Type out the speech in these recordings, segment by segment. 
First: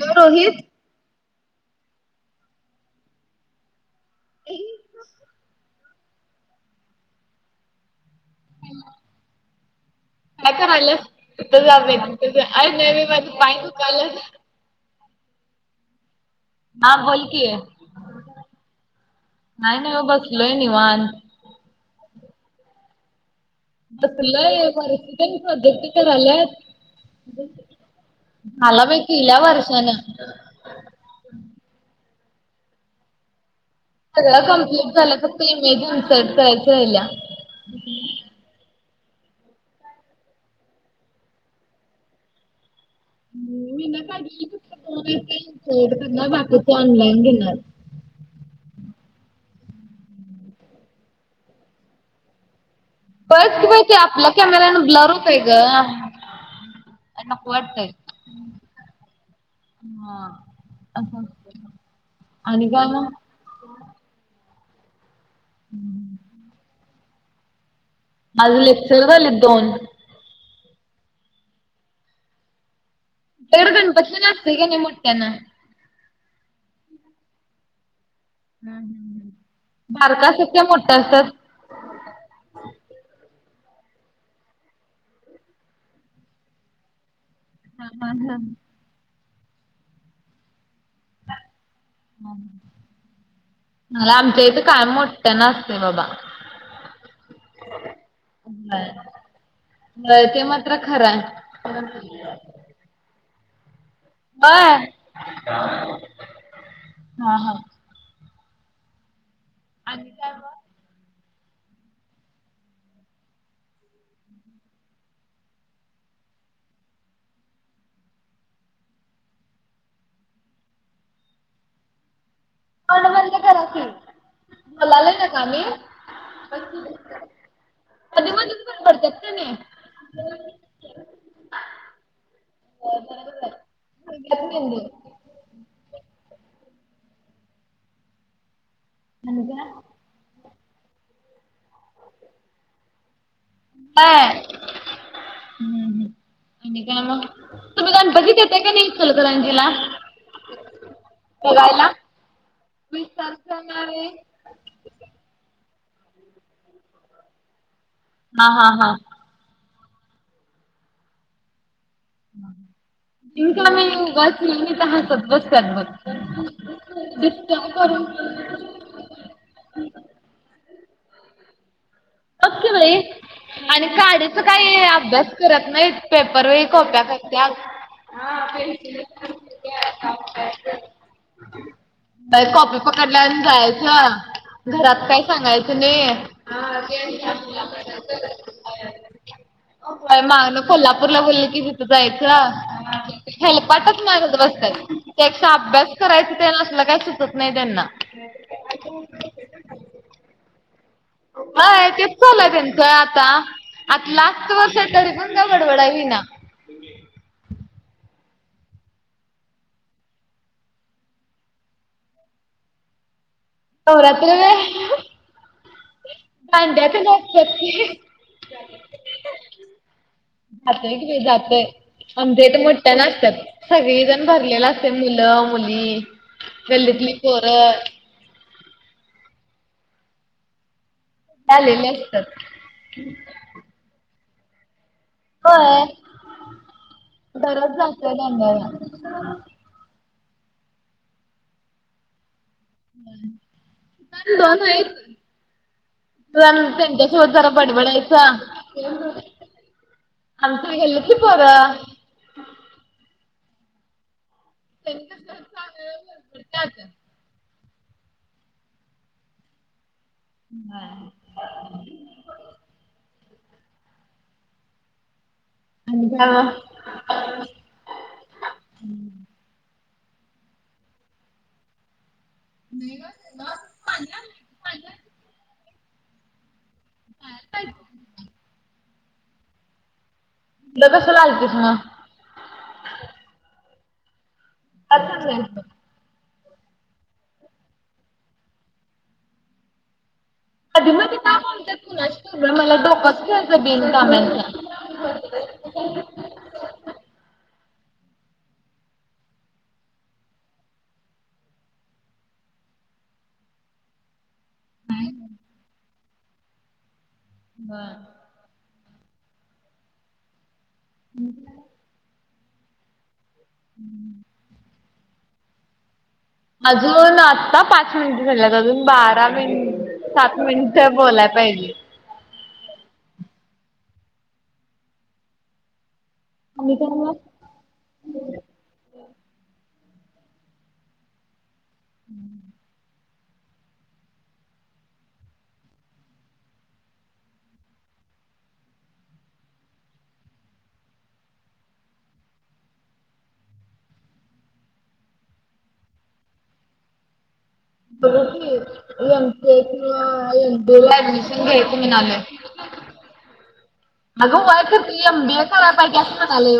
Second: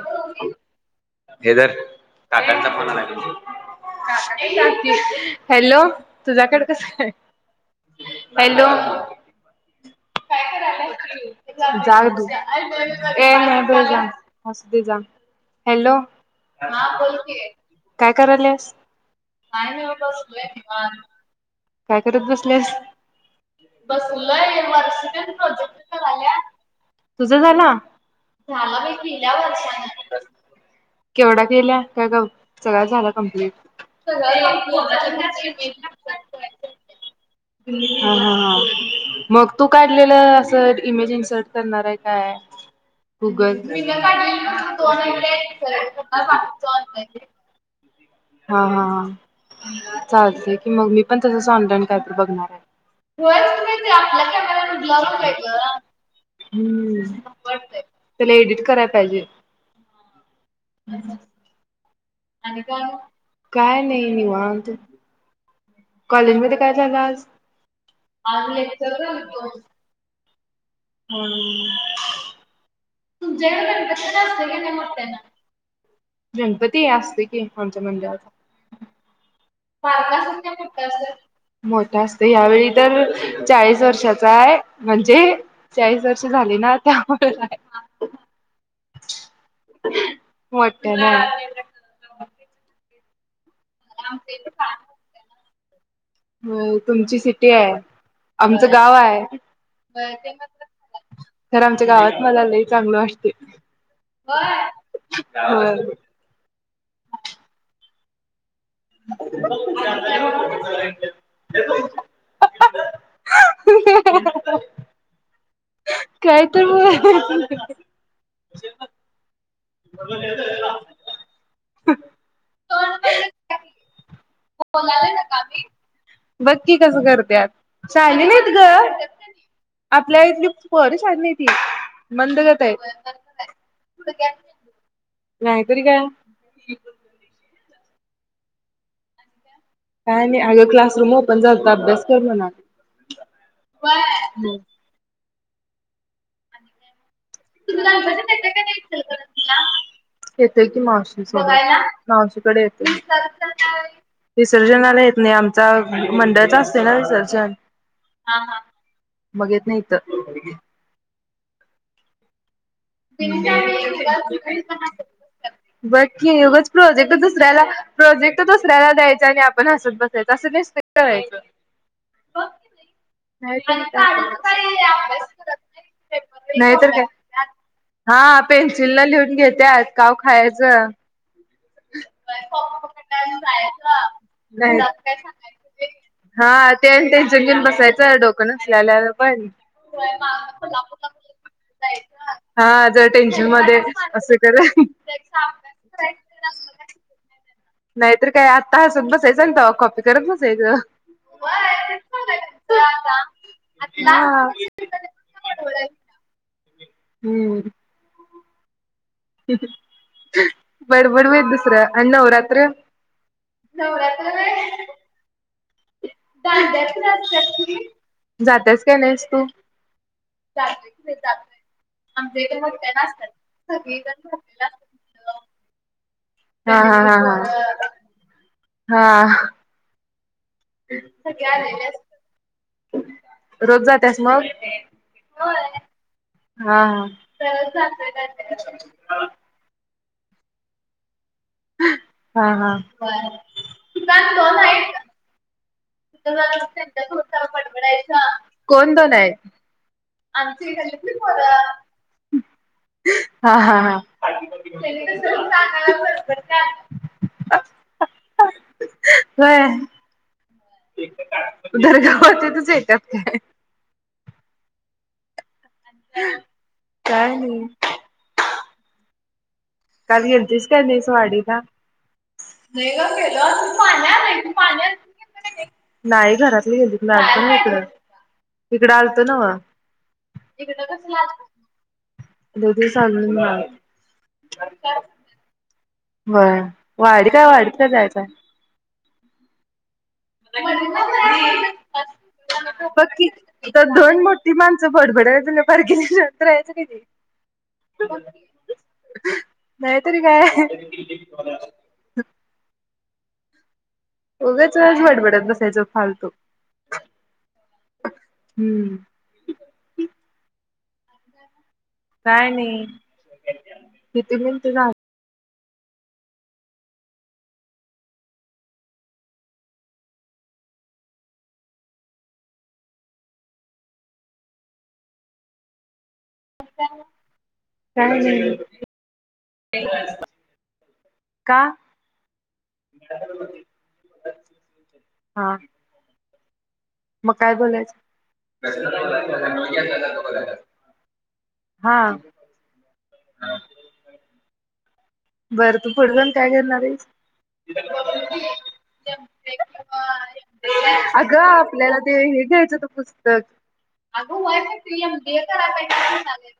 Hello Rohit. हे धर काकाचा फोन आलाय [unintelligible] हॅलो, तुझ्याकडे कस हाय? हॅलो. जा तू. ये नाही बाई जा. असुदे जा. हॅलो. हा बोल की. काय कराल्यास? काय नाही बघ बसलोय निवांत. काय करत बसल्यास? बसलोय वर्षी तेन प्रोजेक्ट कराल्यात. तुझ झाला? झाला बाई केल्या वर्षान. केवढ्या केल्या असत्या ग, सगळ झाला कंप्लीट? सगळ कम्प्लीट झालं. फक्त इमेज इन्सर्ट करायच राहिल्या. हा हा हा. मग तू काढलेलं असं इमेजिंग सर्च करणार आहे काय? गुगल. [inaudible] मीन काढलेली फक्त दोन आहेत त्या इन्सर्ट करणार बाकीचे ऑनलाईन घेणार. हा हा हा. चालतेय की मग, मी पण तसच ऑनलाईन काहीतरी बघणारे. बघ की बाई ते आपला कॅमेरा ब्लर होतय ग. हम्म, नको वाटतंय. त्याला एडिट करायला पाहिजे. हा, अस होत [inaudible] आणि काय? काय नाही निवांत. हम्म. कॉलेजमध्ये काय झालं आज? आज लेक्चर झालेत दोन. हम्म. तर गणपती आसतेन का नाही मोठ्यांन? गणपती, असते की आमच्या मंदिरात. हम्म हम्म हम्म. बारका असत्यात का असं? मोठा असतय. यावेळी तर चाळीस वर्षाचाय. म्हणजे, चाळीस वर्ष झाली ना आता, म्हणून हाय. हा हा ह. मोठ्या ना. म आमच्या इथं काय मोठ्या नसते बाबा. होय. तुमची सिटी हाय. आमचं होय. गाव हाय. होय ते मात्र खरं हाय. तर आमच्या गावात मला लई चांगलं वाटते. [inaudible] हा ह. ह [inaudible] आणि काय म? [inaudible] काय ते मु [inaudible] तोंड बंद करा की बोलायलो नाग आम्ही. बघ की कसं करतेत. शाहणी मधी नाहीत मधीच बंद ग. पडत्यात कणी. आपल्या इथली पोर शहाणी नाही ती. मंद जाताय. होय [unintelligible] नाही तरी काय. [unintelligible] काय नाही. अग क्लासरूम ओपन झाल त अभ्यास कर म्हना. होय. व्हय. हम्म हम्म. आणि काय म? तुम्हि गणपतीत येताय का नाही इचलकरंजी ला. येतोय कि मावशी सोबत. मावशीकडे येतो. विसर्जन आणि विसर्जनाला येत नाही. आमचा मंडळाचा असतोय ना विसर्जन. हा हा. मग येत नाही त. [inaudible] जिंका मी उगाच नेहमी तर [unintelligible] हसत बसतात बघ. बकी उगच प्रोजेक्ट दुसऱ्याला डिस्टर्ब करून प्रोजेक्ट दुसऱ्याला द्यायचा आणि आपण हसत बसायचं अस [unintelligible] होय. बग की बाई आणि काढीचा काय काही अभ्यास करत नाहीत पेपर वेळी नाहीतर कॉप्या काय का त्या हा पेन्सिलन लिहून घेत्यात काव खायचं, कॉपी पकडल्यावर आणि जायचं. नाही घरात काय सांगायचं नाही. हा ते टेन्शन घेऊन बसायचं डोकं नसल्याल्या पण, काय मागन कोल्हापूरला बोलली की तिथं हा जर जायचं टेन्शन मध्ये हेलपाटच असं मारत कर बसत्यात. त्यापेक्षा अभ्यास करायचा तेन असल काय सुचत नाही त्यांना, नाहीतर काय आता हासत बसायचं आणि तवा कॉपी करत बसायचं. हय तेच चालू आहे त्यांच आता. आज हा. लास्ट वर्ष आहे तरी पण काय बडबडाय येईना. हम्म बडबड बेत दुसरं आणि नवरात्र नवरात्र होय खंड्या तेन [unintelligible] की, जात्यास काय नाहीस तू? जातोय की जातोय आमच्या हिथ मोठठ्या आसत्यात सगळी जण भरलेल अस तय मुलं मुली. हा हा गल्लीतली हा पोरं हा हा. सगळी आलेली अस, रोज जात्यास मग? होय हा दररोज जातोय दांड्याला. [unintelligible] हा हा बर पण दोन आहेत. [unintelligible] पण त्यांच्यासोबत जरा [unintelligible] बडबडायच, बडबडायचा. कोण दोन आहेत? आमची गल्लीतली पोरं हा हा ह. सगळीजण मिळून जाणार हाय गणपती जातात. आण होय. हा [unintelligible] ऐत्यात काय आणि काय? काय नाही. हम्म काल गेलतीस काय नाहीस वाडीला? नाही ग गेलो पाणी आलंय [unintelligible] नाही घरातली गेलतीत [unintelligible] इकडं आलत नव. [unintelligible] कशाला आलतीस मग? [unintelligible] [unintelligible] बरं वाडीत काय वाडीत काय जायचय. कधी मधी का बोलतात कुणास ठाऊक बाई मला [unintelligible] बग की डोकाच खेळतं हिथ दोन मोठी बिनकामाचं. माणस बडबड्या बारकिन शांत रहायचं कणी. नाहीतर काय, उगंचच बडबडत बसायचं फालतु. बर हम्म आणि काय? काय नाही, किती मिनट अजून आत्ता पाच मिनिट झाल्यात अजून बारा मिनिट सात मिनिट बोलाय पाहिजे. आणि काय मग? काय नाही, का? [inaudible] हां. मग काय बोलायचं? हां. बरं तू फूड जाऊन काय करणार आहिस? बघ कि M K, M B A ला ऍडमिशन घ्यायच म्हणालोय. पुस्तकं अगं [unintelligible] एम बी ए करायच पाहिजे असं म्हणालोय मी.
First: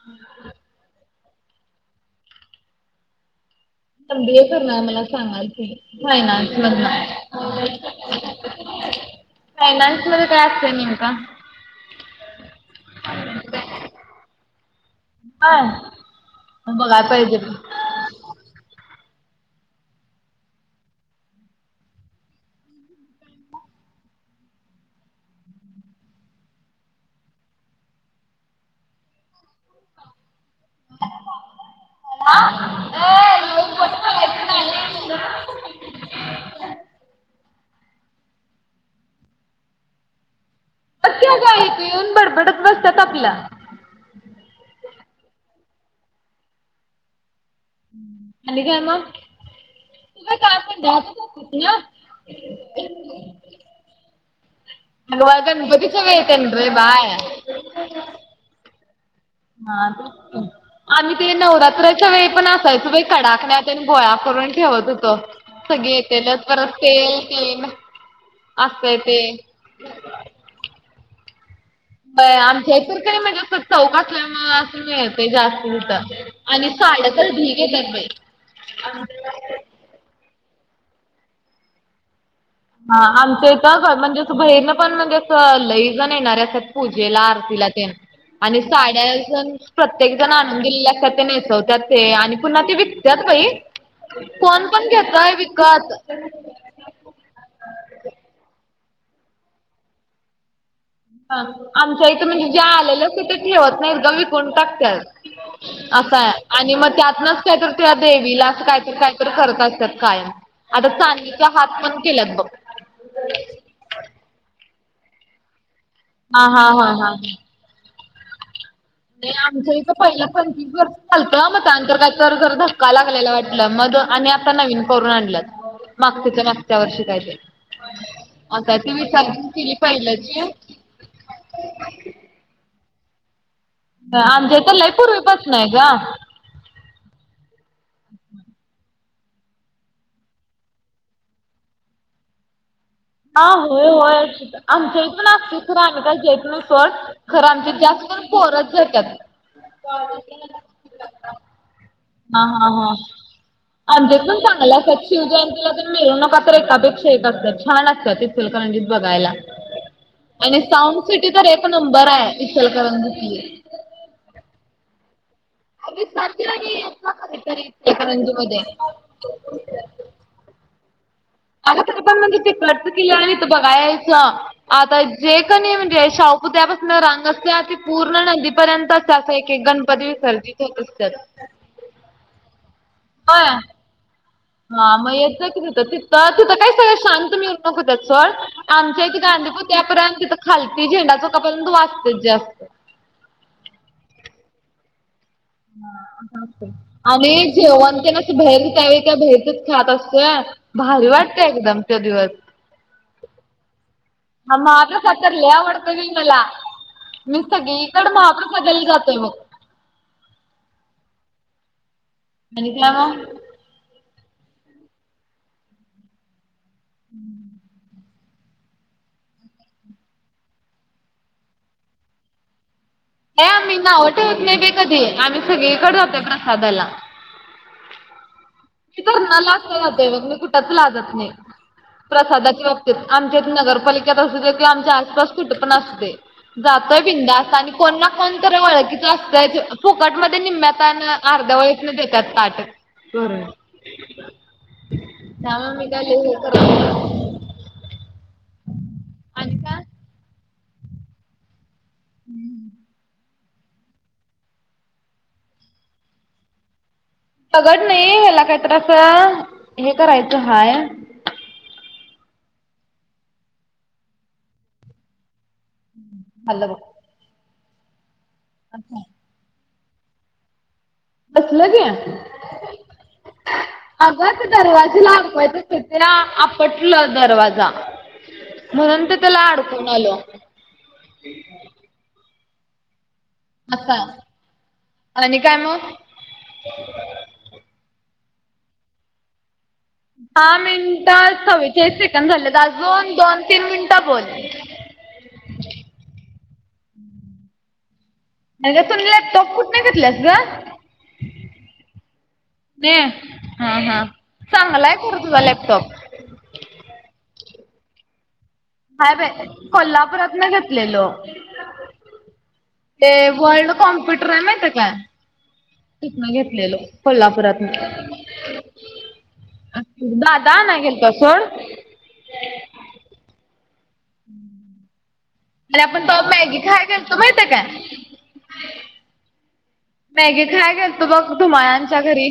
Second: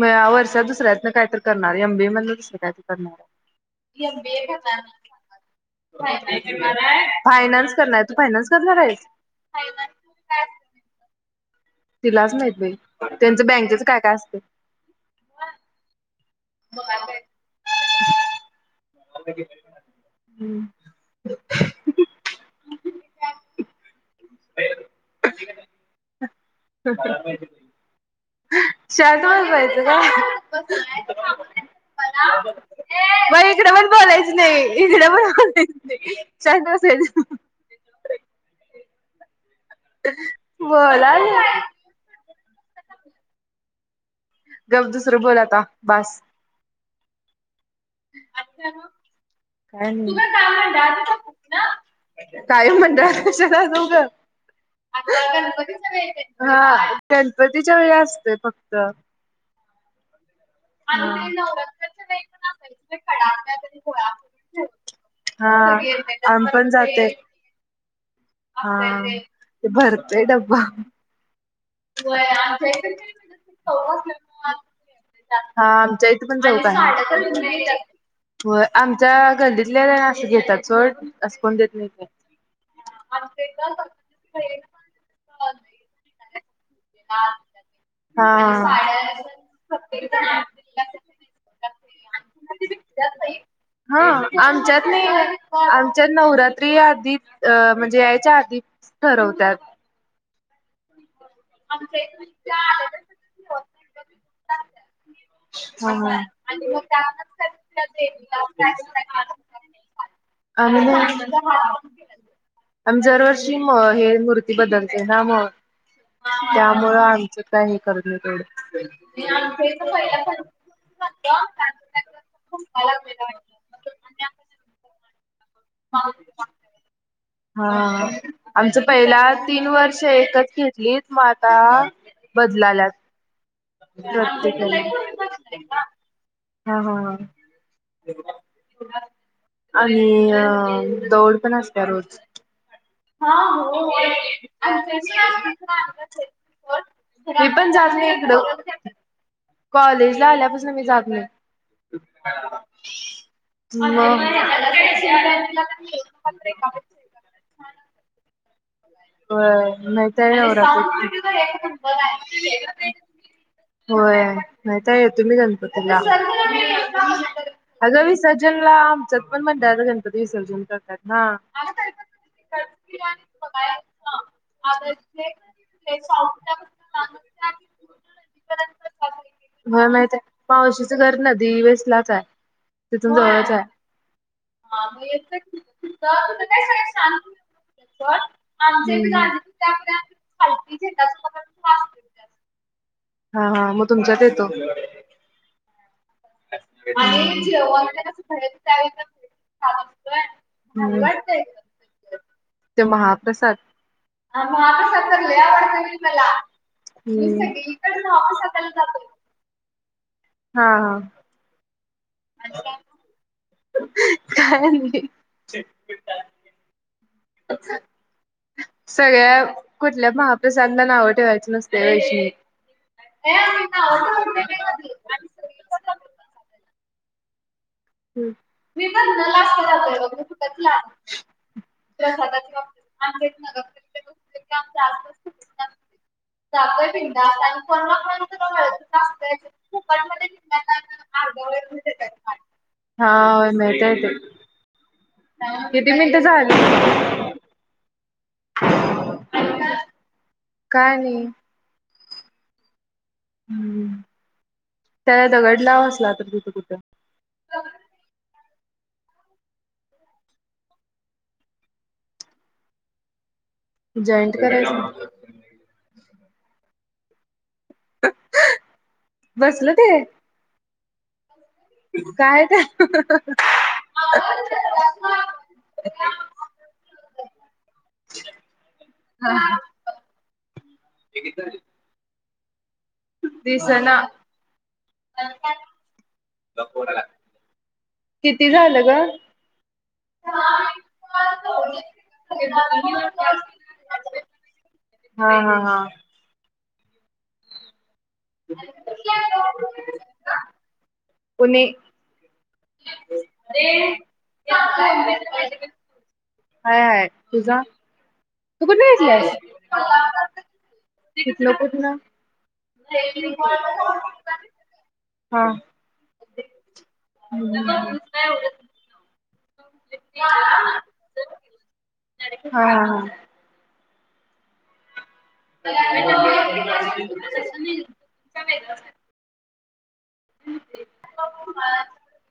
मी या वर्षी दुसऱ्यातनं काही तर करणार, एम बी ए मधलं दुसरं काही तर करणार. एम बी ए करणार, फायनान्स करणार हाय, फायनान्स करणार तू फायनान्स करणारं आहेस? फायनान्स मध्ये काय असतंय नेमक? तिलाच माहीत बाई, त्यांचं बँकेच काय काय असतय. होय, मग बघाय पाहिजे. [inaudible] [inaudible] [inaudible] शर्ट वर जायचं ग. [inaudible] मग इकड पण बोलायचं नाही इकडे पण बोलायच नाही शांत बसायचं. [inaudible] बग बोलालोय. की इथं येऊन बडबडत बसत्यात आपल. गप्प दुसरं बोल आता बासं. आणि काय मगं? काय नाही, तुझ काम मंडळातच असायचं ना?, कायम मंडळात कश्या मंडळात कशाला जाऊ ग? अगं बाळ गणपती जवळ गणपतीच्या वेळेत येतात येन रे हां बाळ. गण पतीच्या वेळी असतोय फक्त. हां. आम्ही हा ते नवरात्रच्या वेळी पण असायचो बाई, कडाकण्या तेन गोळा करून ठेवत होतो. सगळ येतेल, आम्ही परत तेल तेन असतंय ते. हां ते भरतोय डब्बा. बाई आमच्या इथ तर काय म्हणजे तो चौक असल्यामुळे मिळतय जास्त हा आमच्या तिथं. इथे पण जाऊ आणि साड्या तर ढीग काय येत्यात बाई. होय आमच्या गल्लीतल्या अस घेतात सोडं असं कोण देत नाही. हा आमचं इथ घ म्हणजेचं बाहीरनं पण म्हणजेचं असं लई जण येणारे असं पूजेला, आरतीला तेन. हा. आणि साड्या एक जण प्रत्येक जण आणून दिलेल्या असतात ते नेसवत्यात ते आणि पुन्हा ते विक त्यात बाई कोण पण घेतयं विकत ती आधीच अह म्हणजे याच्या आधीच ठरवत्यात. आमच्या इथ म्हणजे ज्या आलेल्या असतात त्या ठेवत नाहीत गं विकून टाकत्यात. हा हा. असाय आणि मग त्यातनच काही तर त्या देवीला असं कायतरी, कायतरी करत असतात कायम आता चांदीचे हात पण केल्यात बघ. अन जरवर्षी म हे मूर्ती बदलते ना मग हा हा हा त्यामुळं हा. आमचं काय हे करत नाय येवढं ते आमचं इथ पहिलं पंचवीस वर्ष झालतं मग त्यानंतर काय तर जरा धक्का लागल्याला वा- टल मग दो आणि आता नवीन करून आणल्यात मागच्याच्या मागच्या वर्षी काय ते हां असं आहे आमचं ती पहिला विचारपूस तीन केली वर्ष पहिल्याची एकच घेतलीत म आता बदलाल्यात. अं आमच्या इथं प्रत्येकाने. लय पूर्वीपासून हाय गं. हां हां हां. आणि अं दौड पण असत्या रोज. हां होय होयच आमच्या इथून असतय खर आम्ही काय जायीत नाही सोडं. खरं मी पण आमच्यात जात जास्त नाही करून इकडं. पोरचं जात्यात कॉलेजला आल्यापासन मी जात नायी. हां हां हां. मग होय आमच्या इथ पण चांगला असत्यात शिवजयंतीला तर मिरवणुका तर एकापेक्षा एक असतात, छान असतात. इचलकरंजीत बघायला माहिताय आणि साउंड नवरात्री. सिटी तर एक नंबर हाय इचलकरंजीतली. होय माहीताय तुम्ही गण पतीला विसरतीला मी यायचा कधीतरी [inaudible] अंग इचलकरंजीमध्ये. विसर्जनला आमच्यात पण मंडळाचा गणप पती विसर्जन करतात नां अरे तिथं पण म्हणजे ते [inaudible] ते बघायचं आता जे कणी म्हणजे शाहु पुत्यळ्यापासन रांग असत्या ते पूर्ण नदीपर्यंत असं एक एक व्हय गणपती माहितेय विसर्जित होत मावशीचं घर असत्यात. नदी पासनच हाय तिथून होय जवळचहाय. हा मग येत जा कि तिथं तिथं तिथं काय सगळ शांत मिरवणूक होत्यात सोड. आमच्या इथं गांधी पुतळयापर्यंत तिथं खालती झेंडा चौका पर्यंत वाजतय जास्त. हां हां मग तुमच्यात येतो. हां. आम्ही जेवाणतेन असं बाहेरच त्यावेळी त्या बाहेरचच खात असतोय. भारी वाटतय एकदम त्यो दिवस. ज्यो महाप्रसाद, आं हा महाप्रसाद महाप्रद तर लय आवडतो आवडत बाई मला. हुं मी सगळीकडं सगळीकडे महाप्रसादला महाप्रसादाला जातोय. बघ हां हां. आणि काय मग? काय नाही. [unintelligible] हुं. [inaudible] सगळ्या कुठल्या महाप्रसादनां नाव ठेवायची नसतयं वैशी. ये आम्ही नाव ठेवत नाही बाई कधी आम्ही सगळीकड जातोय प्रसादाला. हं. मी तर न लाजता बघ मग मी कुठंच लाजत नयी. प्रसादाच्या बाबतीत आमच्या इथं नगरपालिकेत असते किंवा आमच्या आसपास कुठे पण असुदे जातोय बिंंदास आणि कोणना कोण तर वळकीच असतयच फुकट मध्ये निम्म्यात आन अर्ध्या वळी ते देतात ताट. हां माहीतेय ते त्याला मी किती काय मिनिटं लय हे करत झाली आणि काय काय नाही. हम्म. हम्म त्याला दगड लाव असला तर तीथ कुठं. दगड नाही ह्याला काहीतरी अस हे करायचं हाय. जॉईंट करायचं. हॅलो! [unintelligible] बसलं ते. बसलं की काय ग. अग ते दरवाजे लावा [unintelligible] तर ते आपटला दरवाजा. म्हणून ते त्याला अडकून आलेय. हे किती झाले? असा दिसना. आणि काय मग? किती झालं ग? दहा मिनटं चव्वेचाळीस सेकंड झालेत अजून दोन तीन मिनिटं बोल. हां हां हां. [unintelligible] तु लॅपटॉप कुठन घेतलास ग? पुणे [unintelligible] हा हा चांगलाय खरं तुझा लॅपटॉप. हाय हाय तुझा? तू कुठन हाय घेतल्यास बाय कोल्हापुरातन घेतलेलो. तिथन कुठन ते वर्ल्ड कॉम्प्युटरय माहितय काय? हा. तिथन घेतलेलो हा कोल्हापुरातन. हा हा. दादा आणायला गेलता सोड. हां हां. अरे आपण तवा मॅगी खायाय गेलतो माहितीय काय? [unintelligible] मॅगी खायाय गेलतो बघ धुम्हाळांच्या घरी?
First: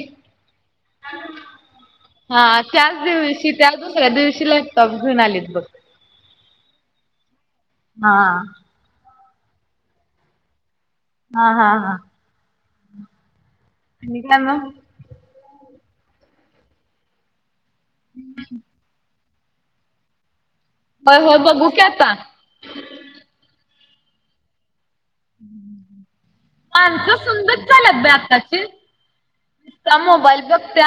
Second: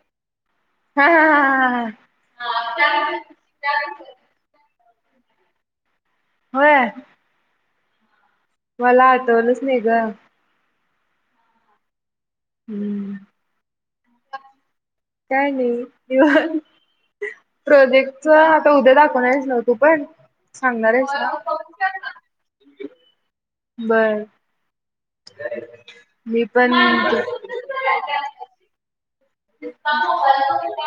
हा हा हा हा हा त्याच दिवशी त्या दुसऱ्या दिवशी लॅ पटॉप घेऊन आलेत बघ. होय. हां. मला आठवलंच नाही ग. हां हां हां. हम्म. आणि काय मग? काय नाही निवांत, प्रोजेक्टच आता उद्या दाखवणारयत [unintelligible] तू पण सांगणार आहेस होय होय बघू की का? आता. बर. मी पण माणस सुंदर [unintelligible] बाई आत्ता ची [unintelligible] मोबाईल बघत्या.